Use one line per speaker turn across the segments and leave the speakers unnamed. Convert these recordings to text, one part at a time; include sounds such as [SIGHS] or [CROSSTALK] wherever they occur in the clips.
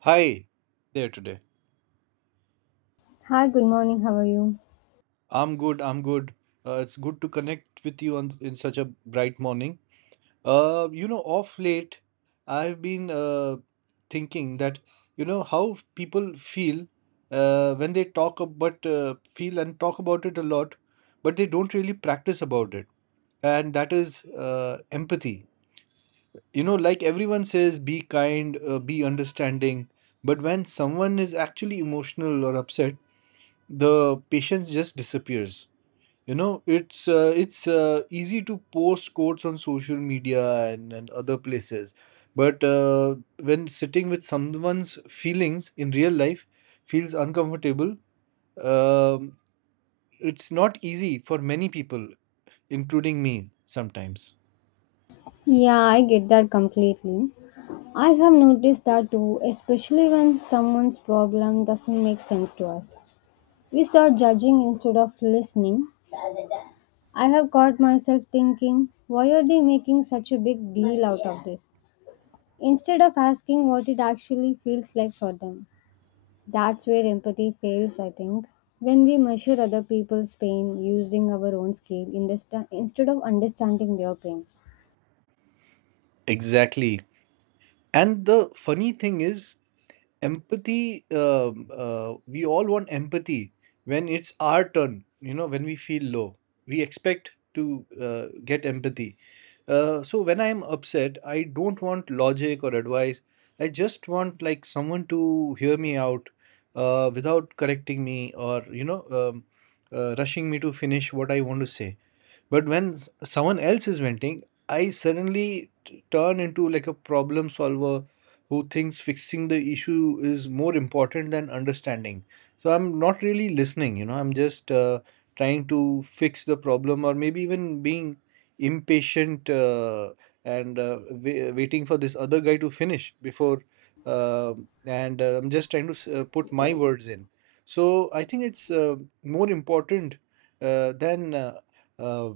Hi there today.
Hi, good morning. How are you?
I'm good. It's good to connect with you on in such a bright morning. You know, off late, I've been thinking that you know how people feel when they talk about feel and talk about it a lot, but they don't really practice about it, and that is empathy. You know, like everyone says, be kind, be understanding, but when someone is actually emotional or upset, the patience just disappears. You know, it's easy to post quotes on social media and other places, but when sitting with someone's feelings in real life feels uncomfortable. um, it's not easy for many people, including me sometimes.
Yeah, I get that completely. I have noticed that too, especially when someone's problem doesn't make sense to us. We start judging instead of listening. I have caught myself thinking, why are they making such a big deal out of this? Instead of asking what it actually feels like for them. That's where empathy fails, I think. When we measure other people's pain using our own scale instead of understanding their pain.
Exactly. And the funny thing is, empathy, we all want empathy when it's our turn, you know, when we feel low. We expect to get empathy. So when I'm upset, I don't want logic or advice. I just want like someone to hear me out without correcting me, or rushing me to finish what I want to say. But when someone else is venting, I suddenly turn into like a problem solver who thinks fixing the issue is more important than understanding. So I'm not really listening, you know, I'm just trying to fix the problem, or maybe even being impatient, and waiting for this other guy to finish before. Um and I'm just trying to put my words in. So I think it's more important than uh, uh,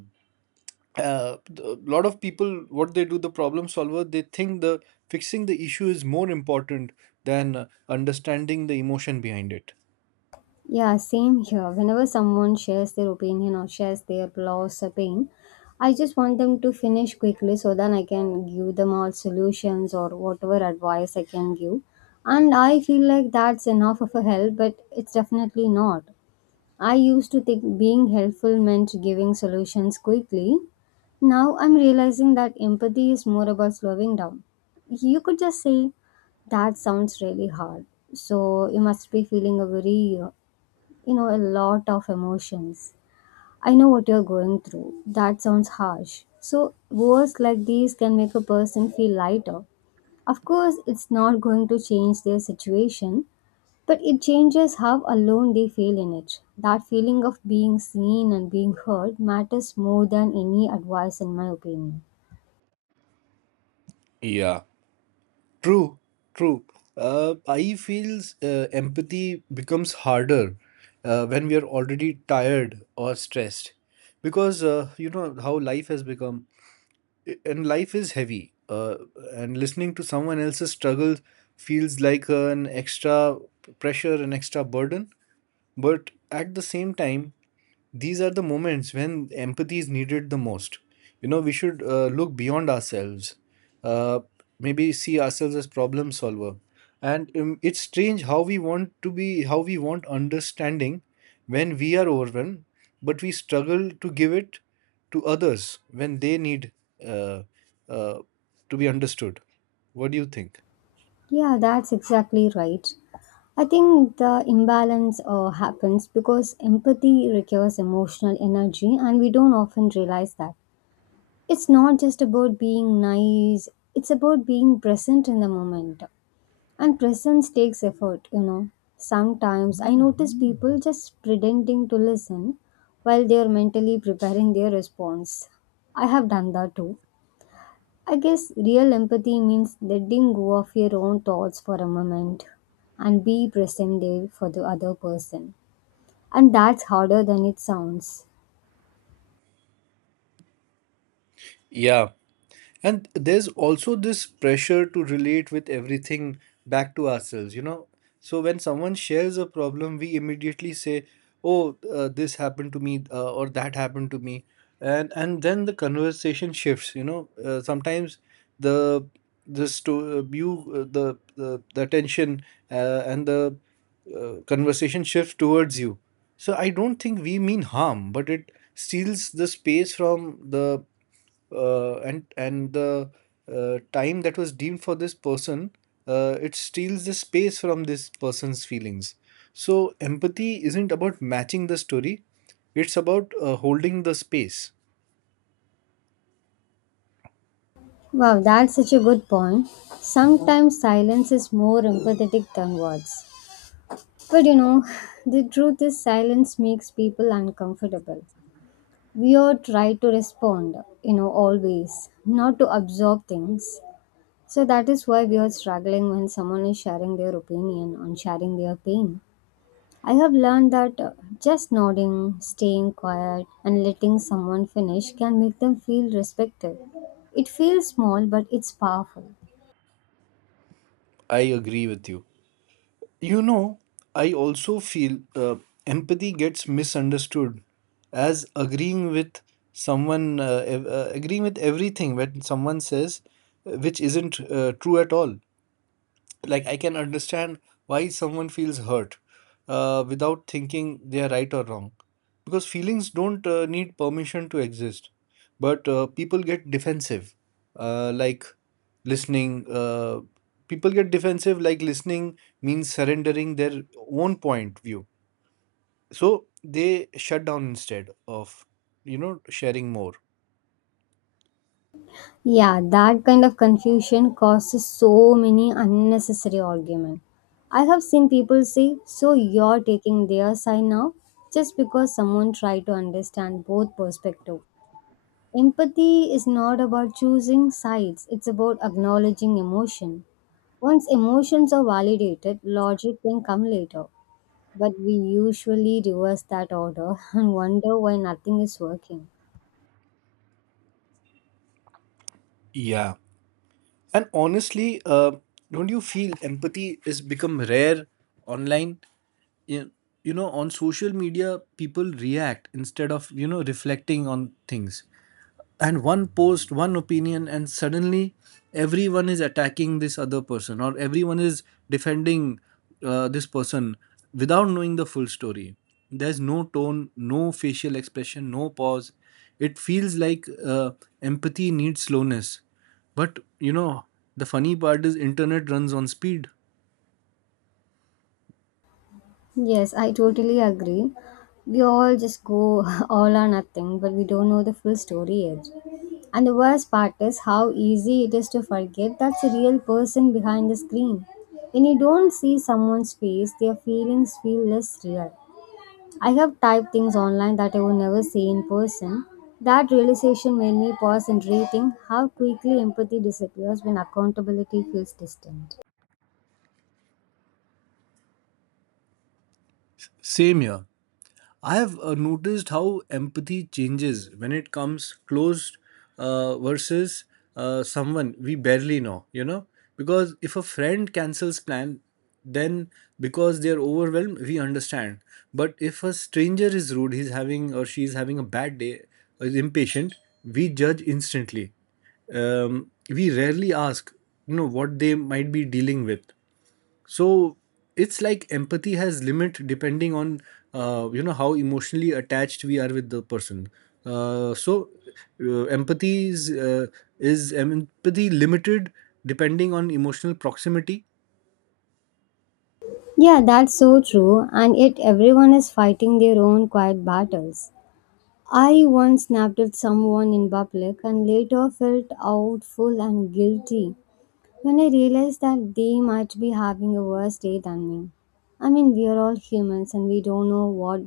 uh, a lot of people. What they do, the problem solver, they think the fixing the issue is more important than understanding the emotion behind it.
Yeah, same here. Whenever someone shares their opinion or shares their loss or pain, I just want them to finish quickly so that I can give them all solutions or whatever advice I can give. And I feel like that's enough of a help, but it's definitely not. I used to think being helpful meant giving solutions quickly. Now I'm realizing that empathy is more about slowing down. You could just say, that sounds really hard. So you must be feeling a very a lot of emotions. I know what you're going through. That sounds harsh. So, words like these can make a person feel lighter. Of course, it's not going to change their situation, but it changes how alone they feel in it. That feeling of being seen and being heard matters more than any advice, in my opinion.
Yeah. True, true. I feels empathy becomes harder when we are already tired or stressed, because you know how life has become. And life is heavy, and listening to someone else's struggle feels like an extra pressure, an extra burden. But at the same time, these are the moments when empathy is needed the most. You know, we should look beyond ourselves, uh, maybe see ourselves as problem solver. And it's strange how we want to be, how we want understanding when we are overwhelmed, but we struggle to give it to others when they need uh, uh, to be understood. What do you think?
Yeah, that's exactly right. I think the imbalance happens because empathy requires emotional energy, and we don't often realize that. It's not just about being nice, it's about being present in the moment. And presence takes effort, you know. Sometimes I notice people just pretending to listen while they are mentally preparing their response. I have done that too. I guess real empathy means letting go of your own thoughts for a moment and be present there for the other person. And that's harder than it sounds.
Yeah. And there's also this pressure to relate with everything back to ourselves, you know. So when someone shares a problem, we immediately say, "Oh, this happened to me," or "That happened to me," and then the conversation shifts. You know, sometimes the the sto- you the attention and the conversation shifts towards you. So I don't think we mean harm, but it steals the space from the and the time that was deemed for this person. It steals the space from this person's feelings. So empathy isn't about matching the story, it's about holding the space.
Wow, that's such a good point. Sometimes silence is more empathetic than words. But you know, [SIGHS] the truth is silence makes people uncomfortable. We all try to respond, you know, always, not to absorb things. So that is why we are struggling when someone is sharing their opinion on sharing their pain. I have learned that just nodding, staying quiet, and letting someone finish can make them feel respected. It feels small, but it's powerful.
I agree with you. You know, I also feel empathy gets misunderstood as agreeing with someone, agreeing with everything when someone says, which isn't true at all. Like I can understand why someone feels hurt without thinking they are right or wrong. Because feelings don't need permission to exist. But people get defensive, like listening. People get defensive, like listening means surrendering their own point view. So they shut down instead of, you know, sharing more.
Yeah, that kind of confusion causes so many unnecessary arguments. I have seen people say, so you're taking their side now? Just because someone tried to understand both perspectives. Empathy is not about choosing sides, it's about acknowledging emotion. Once emotions are validated, logic can come later. But we usually reverse that order [LAUGHS] and wonder why nothing is working.
Yeah. And honestly, don't you feel empathy is become rare online? you, you know, on social media people react instead of, you know, reflecting on things. And one post, one opinion, and suddenly everyone is attacking this other person, or everyone is defending this person without knowing the full story. There's no tone, no facial expression, no pause. It feels like empathy needs slowness, but you know, the funny part is internet runs on speed.
Yes, I totally agree. We all just go [LAUGHS] all or nothing, but we don't know the full story yet. And the worst part is how easy it is to forget that's a real person behind the screen. When you don't see someone's face, their feelings feel less real. I have typed things online that I would never say in person. That realization made me pause and rethink how quickly empathy disappears when accountability feels distant.
Same here. I have noticed how empathy changes when it comes close versus someone we barely know, you know? Because if a friend cancels plan, then because they're overwhelmed, we understand. But if a stranger is rude, he's having or she's having a bad day, is impatient, we judge instantly. We rarely ask, you know, what they might be dealing with. So it's like empathy has limit depending on, you know, how emotionally attached we are with the person. uh, so Empathy is empathy limited depending on emotional proximity?
Yeah, that's so true, and yet everyone is fighting their own quiet battles. I once snapped at someone in public and later felt outful and guilty when I realized that they might be having a worse day than me. I mean, we are all humans and we don't know what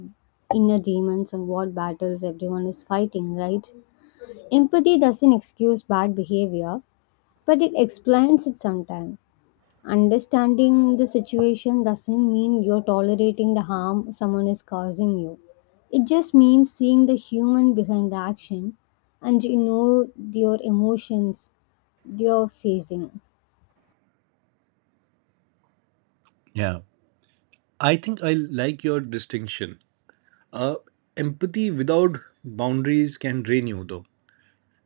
inner demons and what battles everyone is fighting, right? Empathy doesn't excuse bad behavior, but it explains it sometimes. Understanding the situation doesn't mean you're tolerating the harm someone is causing you. It just means seeing the human behind the action and you know your emotions you're facing.
Yeah. I think I like your distinction. Uh, Empathy without boundaries can drain you, though.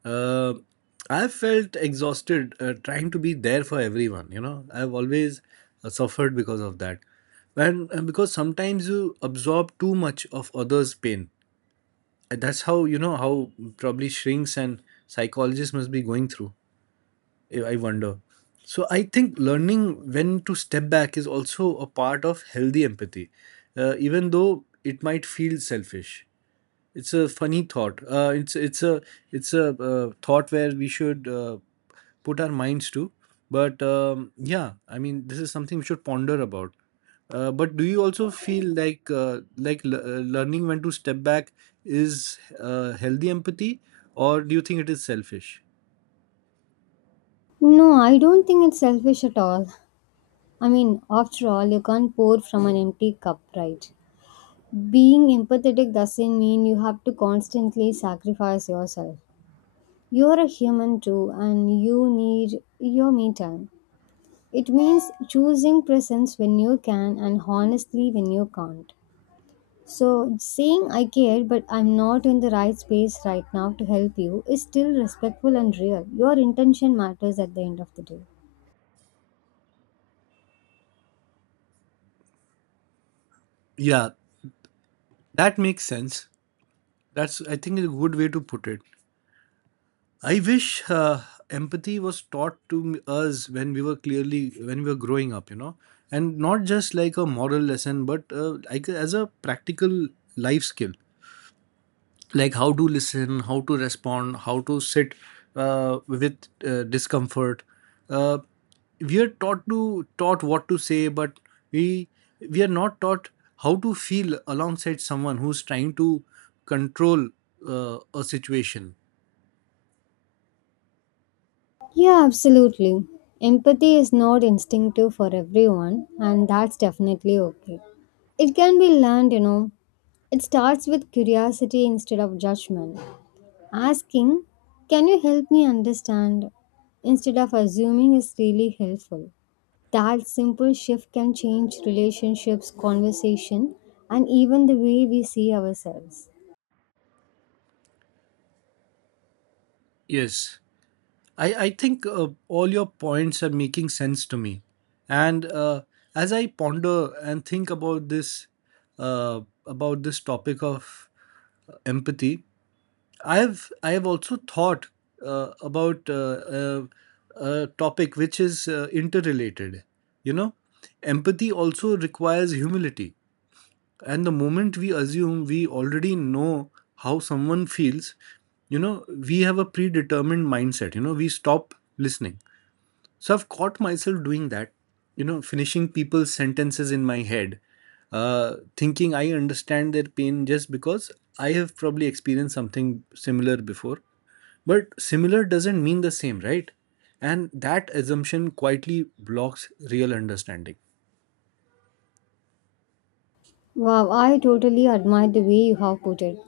Uh, I've felt exhausted trying to be there for everyone. You know, I've always suffered because of that. And because sometimes you absorb too much of others' pain. And that's how, you know, how probably shrinks and psychologists must be going through. I wonder. So I think learning when to step back is also a part of healthy empathy, even though it might feel selfish. It's a funny thought. It's a thought where we should put our minds to. But yeah, I mean, this is something we should ponder about. But do you also feel like, learning when to step back is healthy empathy, or do you think it is selfish?
No, I don't think it's selfish at all. I mean, after all, you can't pour from an empty cup, right? Being empathetic doesn't mean you have to constantly sacrifice yourself. You're a human too, and you need your me time. It means choosing presence when you can and honestly when you can't. So, saying I care but I'm not in the right space right now to help you is still respectful and real. Your intention matters at the end of the day.
Yeah. That makes sense. That's, I think, a good way to put it. I wish empathy was taught to us when we were, clearly when we were growing up, you know, and not just like a moral lesson, but like as a practical life skill. Like how to listen, how to respond, how to sit with discomfort. Uh, we are taught what to say, but we we are not taught how to feel alongside someone who's trying to control a situation.
Yeah, absolutely. Empathy is not instinctive for everyone, and that's definitely okay. It can be learned, you know. It starts with curiosity instead of judgment. Asking, can you help me understand? Instead of assuming is really helpful. That simple shift can change relationships, conversation, and even the way we see ourselves.
Yes, I think all your points are making sense to me, and as I ponder and think about this, uh, about this topic of empathy, I have also thought about a topic which is interrelated. You know, empathy also requires humility, and the moment we assume we already know how someone feels, you know, we have a predetermined mindset. You know, we stop listening. So I've caught myself doing that, you know, finishing people's sentences in my head, thinking I understand their pain just because I have probably experienced something similar before. But similar doesn't mean the same, right? And that assumption quietly blocks real understanding.
Wow, I totally admire the way you have put it.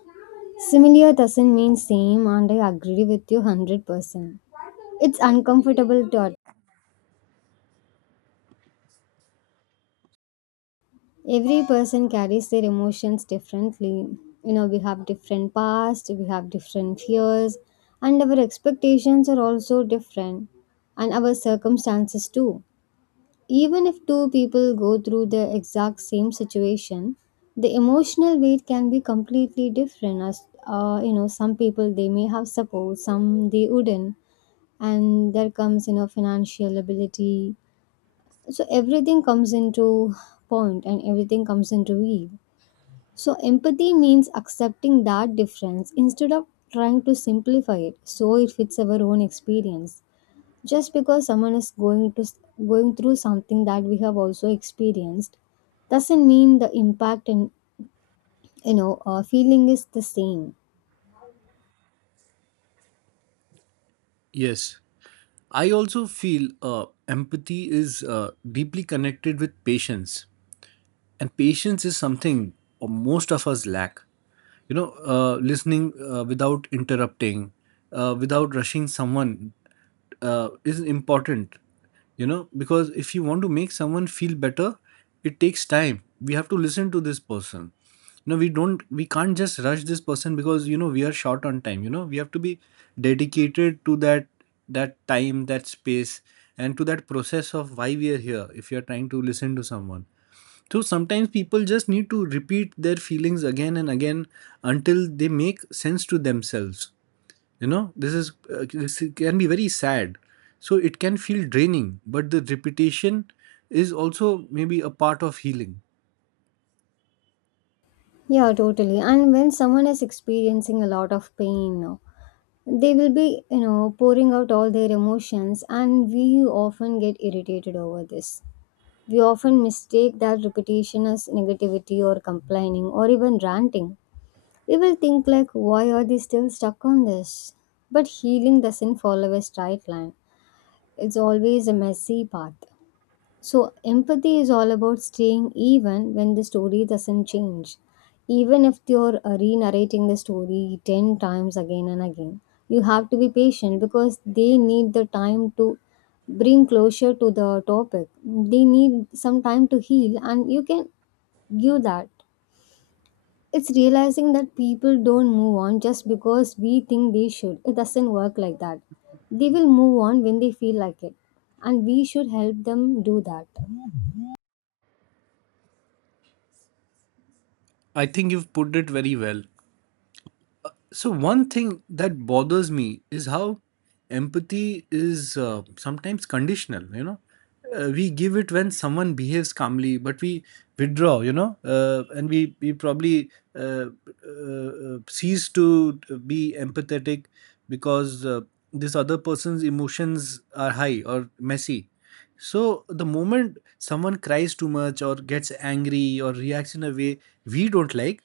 Similar doesn't mean same, and I agree with you 100%. It's uncomfortable to every person carries their emotions differently. You know, we have different past, we have different fears, and our expectations are also different, and our circumstances too. Even if two people go through the exact same situation, the emotional weight can be completely different. As you know, some people they may have support, some they wouldn't, and there comes you know financial ability. So everything comes into point, and everything comes into weave. So, empathy means accepting that difference instead of trying to simplify it so it fits our own experience. Just because someone is going through something that we have also experienced doesn't mean the impact and you know feeling is the same.
Yes. I also feel empathy is deeply connected with patience, and patience is something most of us lack. You know, listening without interrupting, without rushing someone is important. You know, because if you want to make someone feel better, it takes time. We have to listen to this person. You know, we can't just rush this person, because you know we are short on time. You know, we have to be dedicated to that, that time, that space, and to that process of why we are here, if you are trying to listen to someone. So sometimes people just need to repeat their feelings again and again until they make sense to themselves. You know, this is, this can be very sad. So it can feel draining, but the repetition is also maybe a part of healing.
Yeah, totally. And when someone is experiencing a lot of pain, they will be you know pouring out all their emotions, and we often get irritated over this. We often mistake that repetition as negativity or complaining or even ranting. We will think like why are they still stuck on this? But healing doesn't follow a straight line. It's always a messy path. So, empathy is all about staying even when the story doesn't change. Even if you're re narrating the story 10 times again and again, you have to be patient because they need the time to bring closure to the topic. They need some time to heal, and you can give that. It's realizing that people don't move on just because we think they should. It doesn't work like that. They will move on when they feel like it, and we should help them do that.
I think you've put it very well. So, one thing that bothers me is how empathy is sometimes conditional, you know. We give it when someone behaves calmly, but we withdraw, you know, and we probably uh, cease to be empathetic because this other person's emotions are high or messy. So, the moment someone cries too much or gets angry or reacts in a way we don't like,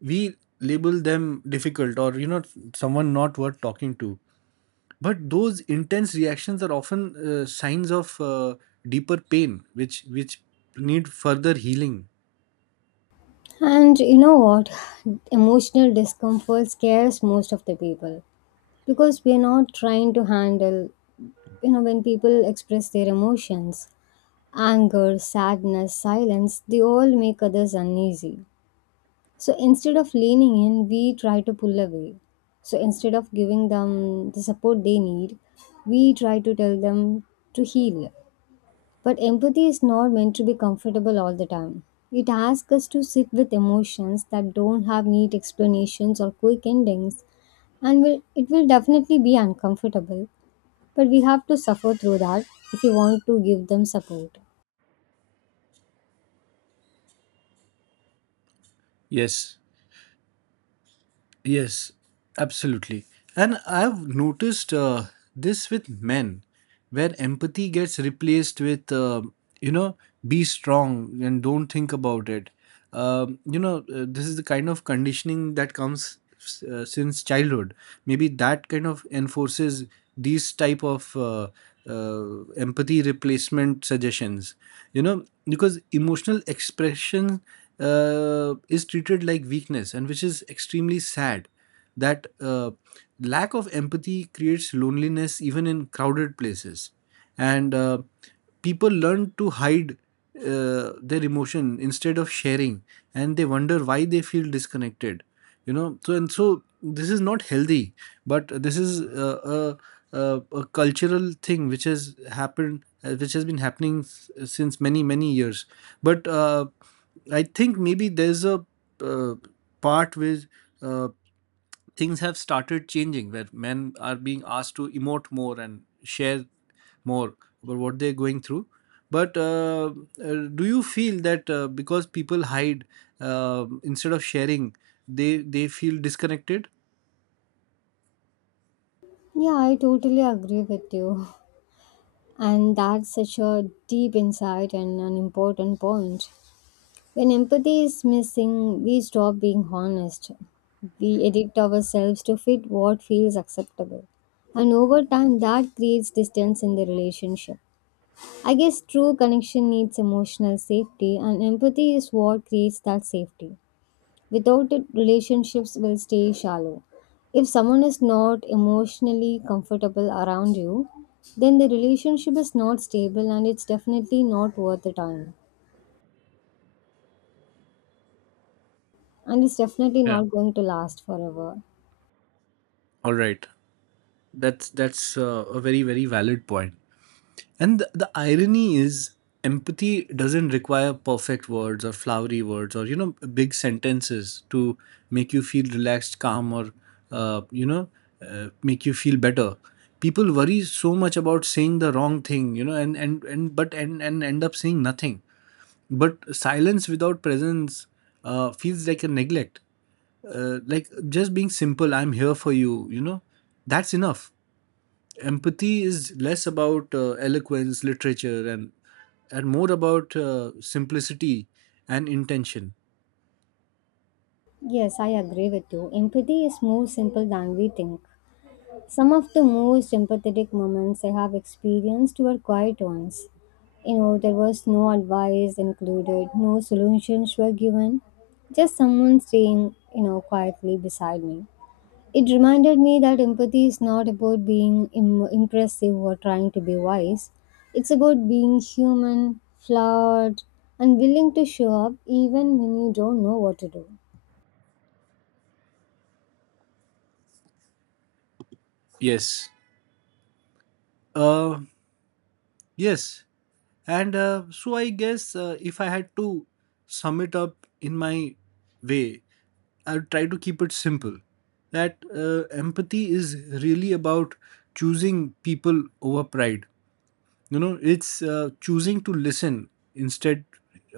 we label them difficult, or you know, someone not worth talking to. But those intense reactions are often signs of deeper pain, which need further healing.
And you know what? Emotional discomfort scares most of the people because we're not trying to handle, you know, when people express their emotions, anger, sadness, silence, they all make others uneasy. So instead of leaning in, we try to pull away. So instead of giving them the support they need, we try to tell them to heal. But empathy is not meant to be comfortable all the time. It asks us to sit with emotions that don't have neat explanations or quick endings, and it will definitely be uncomfortable. But we have to suffer through that if we want to give them support.
Yes, yes, absolutely. And I've noticed this with men, where empathy gets replaced with, you know, be strong and don't think about it. You know, this is the kind of conditioning that comes since childhood. Maybe that kind of enforces these type of empathy replacement suggestions. You know, because emotional expression is treated like weakness, and which is extremely sad, that lack of empathy creates loneliness even in crowded places. And people learn to hide their emotion instead of sharing, and they wonder why they feel disconnected. You know, so and so, this is not healthy. But this is uh, a, a cultural thing which has happened, which has been happening since many many years. But I think maybe there's a uh, part where uh, things have started changing, where men are being asked to emote more and share more about what they're going through. But do you feel that because people hide instead of sharing, they feel disconnected?
Yeah, I totally agree with you. [LAUGHS] And that's such a deep insight and an important point. When empathy is missing, we stop being honest. We addict ourselves to fit what feels acceptable. And over time, that creates distance in the relationship. I guess true connection needs emotional safety, and empathy is what creates that safety. Without it, relationships will stay shallow. If someone is not emotionally comfortable around you, then the relationship is not stable and it's definitely not worth the time, and it's definitely
Yeah,
not going to last forever.
all right. That's a very very valid point. And the irony is, empathy doesn't require perfect words or flowery words, or you know, big sentences to make you feel relaxed, calm, or, uh, you know, make you feel better. People worry so much about saying the wrong thing, you know, and end up saying nothing. But silence without presence feels like a neglect. Like just being simple, I'm here for you, you know, that's enough. Empathy is less about eloquence, literature, and more about simplicity and intention.
Yes, I agree with you. Empathy is more simple than we think. Some of the most empathetic moments I have experienced were quiet ones. You know, there was no advice included, no solutions were given, just someone staying, you know, quietly beside me. It reminded me that empathy is not about being impressive or trying to be wise. It's about being human, flawed, and willing to show up even when you don't know what to do.
Yes. Uh, yes, and so I guess, if I had to sum it up in my way, I'll try to keep it simple. That empathy is really about choosing people over pride. You know, it's choosing to listen instead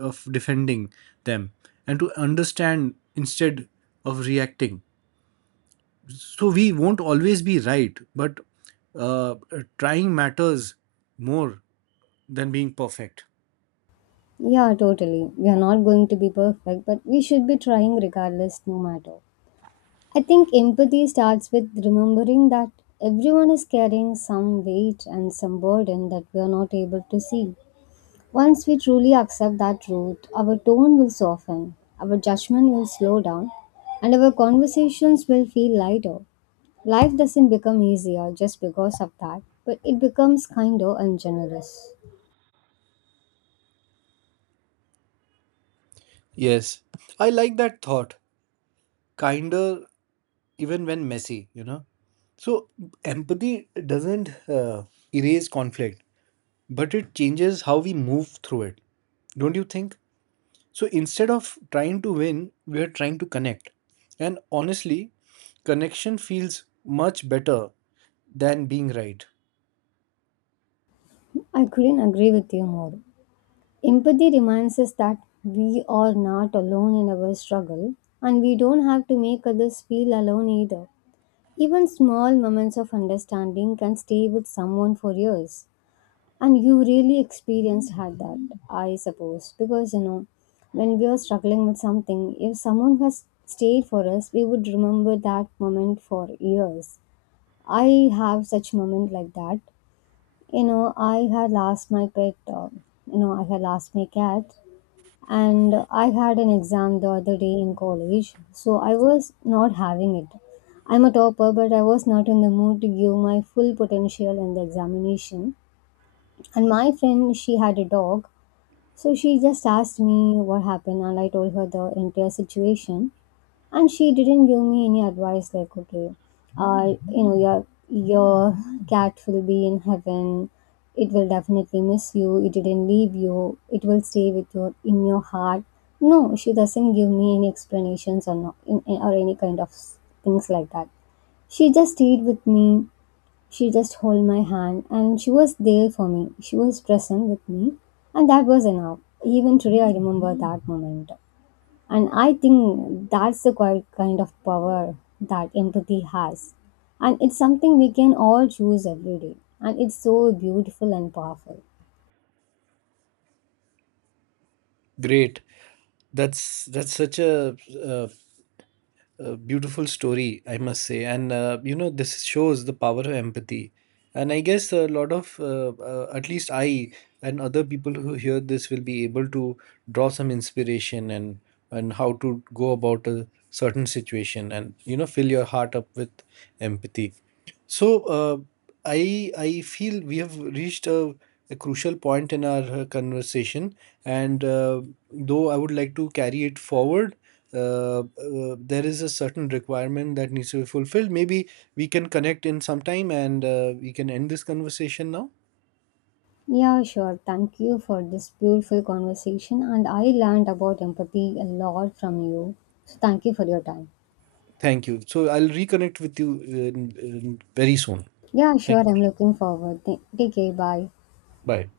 of defending them, and to understand instead of reacting. So we won't always be right, but uh, trying matters more than being perfect.
Yeah, totally. We are not going to be perfect, but we should be trying regardless, no matter. I think empathy starts with remembering that everyone is carrying some weight and some burden that we are not able to see. Once we truly accept that truth, our tone will soften, our judgment will slow down, and our conversations will feel lighter. Life doesn't become easier just because of that, but it becomes kinder and generous.
Yes, I like that thought. Kinder, even when messy, you know. So, empathy doesn't uh, erase conflict, but it changes how we move through it. Don't you think? So instead of trying to win, we are trying to connect. And honestly, connection feels much better than being right.
I couldn't agree with you more. Empathy reminds us that we are not alone in our struggle and we don't have to make others feel alone either. Even small moments of understanding can stay with someone for years. And you really experienced had that, I suppose, because you know, when we are struggling with something, if someone has stayed for us, we would remember that moment for years. I have such moment like that. You know, I had lost my pet. You know, I had lost my cat, and I had an exam the other day in college, so I was not having it. I'm a topper, but I was not in the mood to give my full potential in the examination. And my friend, she had a dog, so she just asked me what happened, and I told her the entire situation. And she didn't give me any advice like, okay, you know, your cat will be in heaven. It will definitely miss you. It didn't leave you. It will stay with you in your heart. No, she doesn't give me any explanations or not, in, or any kind of things like that. She just stayed with me, she just held my hand and she was there for me. She was present with me and that was enough. Even today I remember that moment. And I think that's the quite kind of power that empathy has. And it's something we can all choose every day. And it's so beautiful and powerful.
Great. That's such uh, a beautiful story, I must say. And you know, this shows the power of empathy. And I guess a lot of, at least I and other people who hear this will be able to draw some inspiration, and how to go about a certain situation, and you know, fill your heart up with empathy. So uh, I feel we have reached a crucial point in our conversation, and though I would like to carry it forward, uh, there is a certain requirement that needs to be fulfilled. Maybe we can connect in some time, and we can end this conversation now.
Yeah, sure. Thank you for this beautiful conversation. And I learned about empathy a lot from you. So thank you for your time.
Thank you. So I'll reconnect with you in very soon.
Yeah,
Thank
sure.
you.
I'm looking forward. Take care. Bye.
Bye.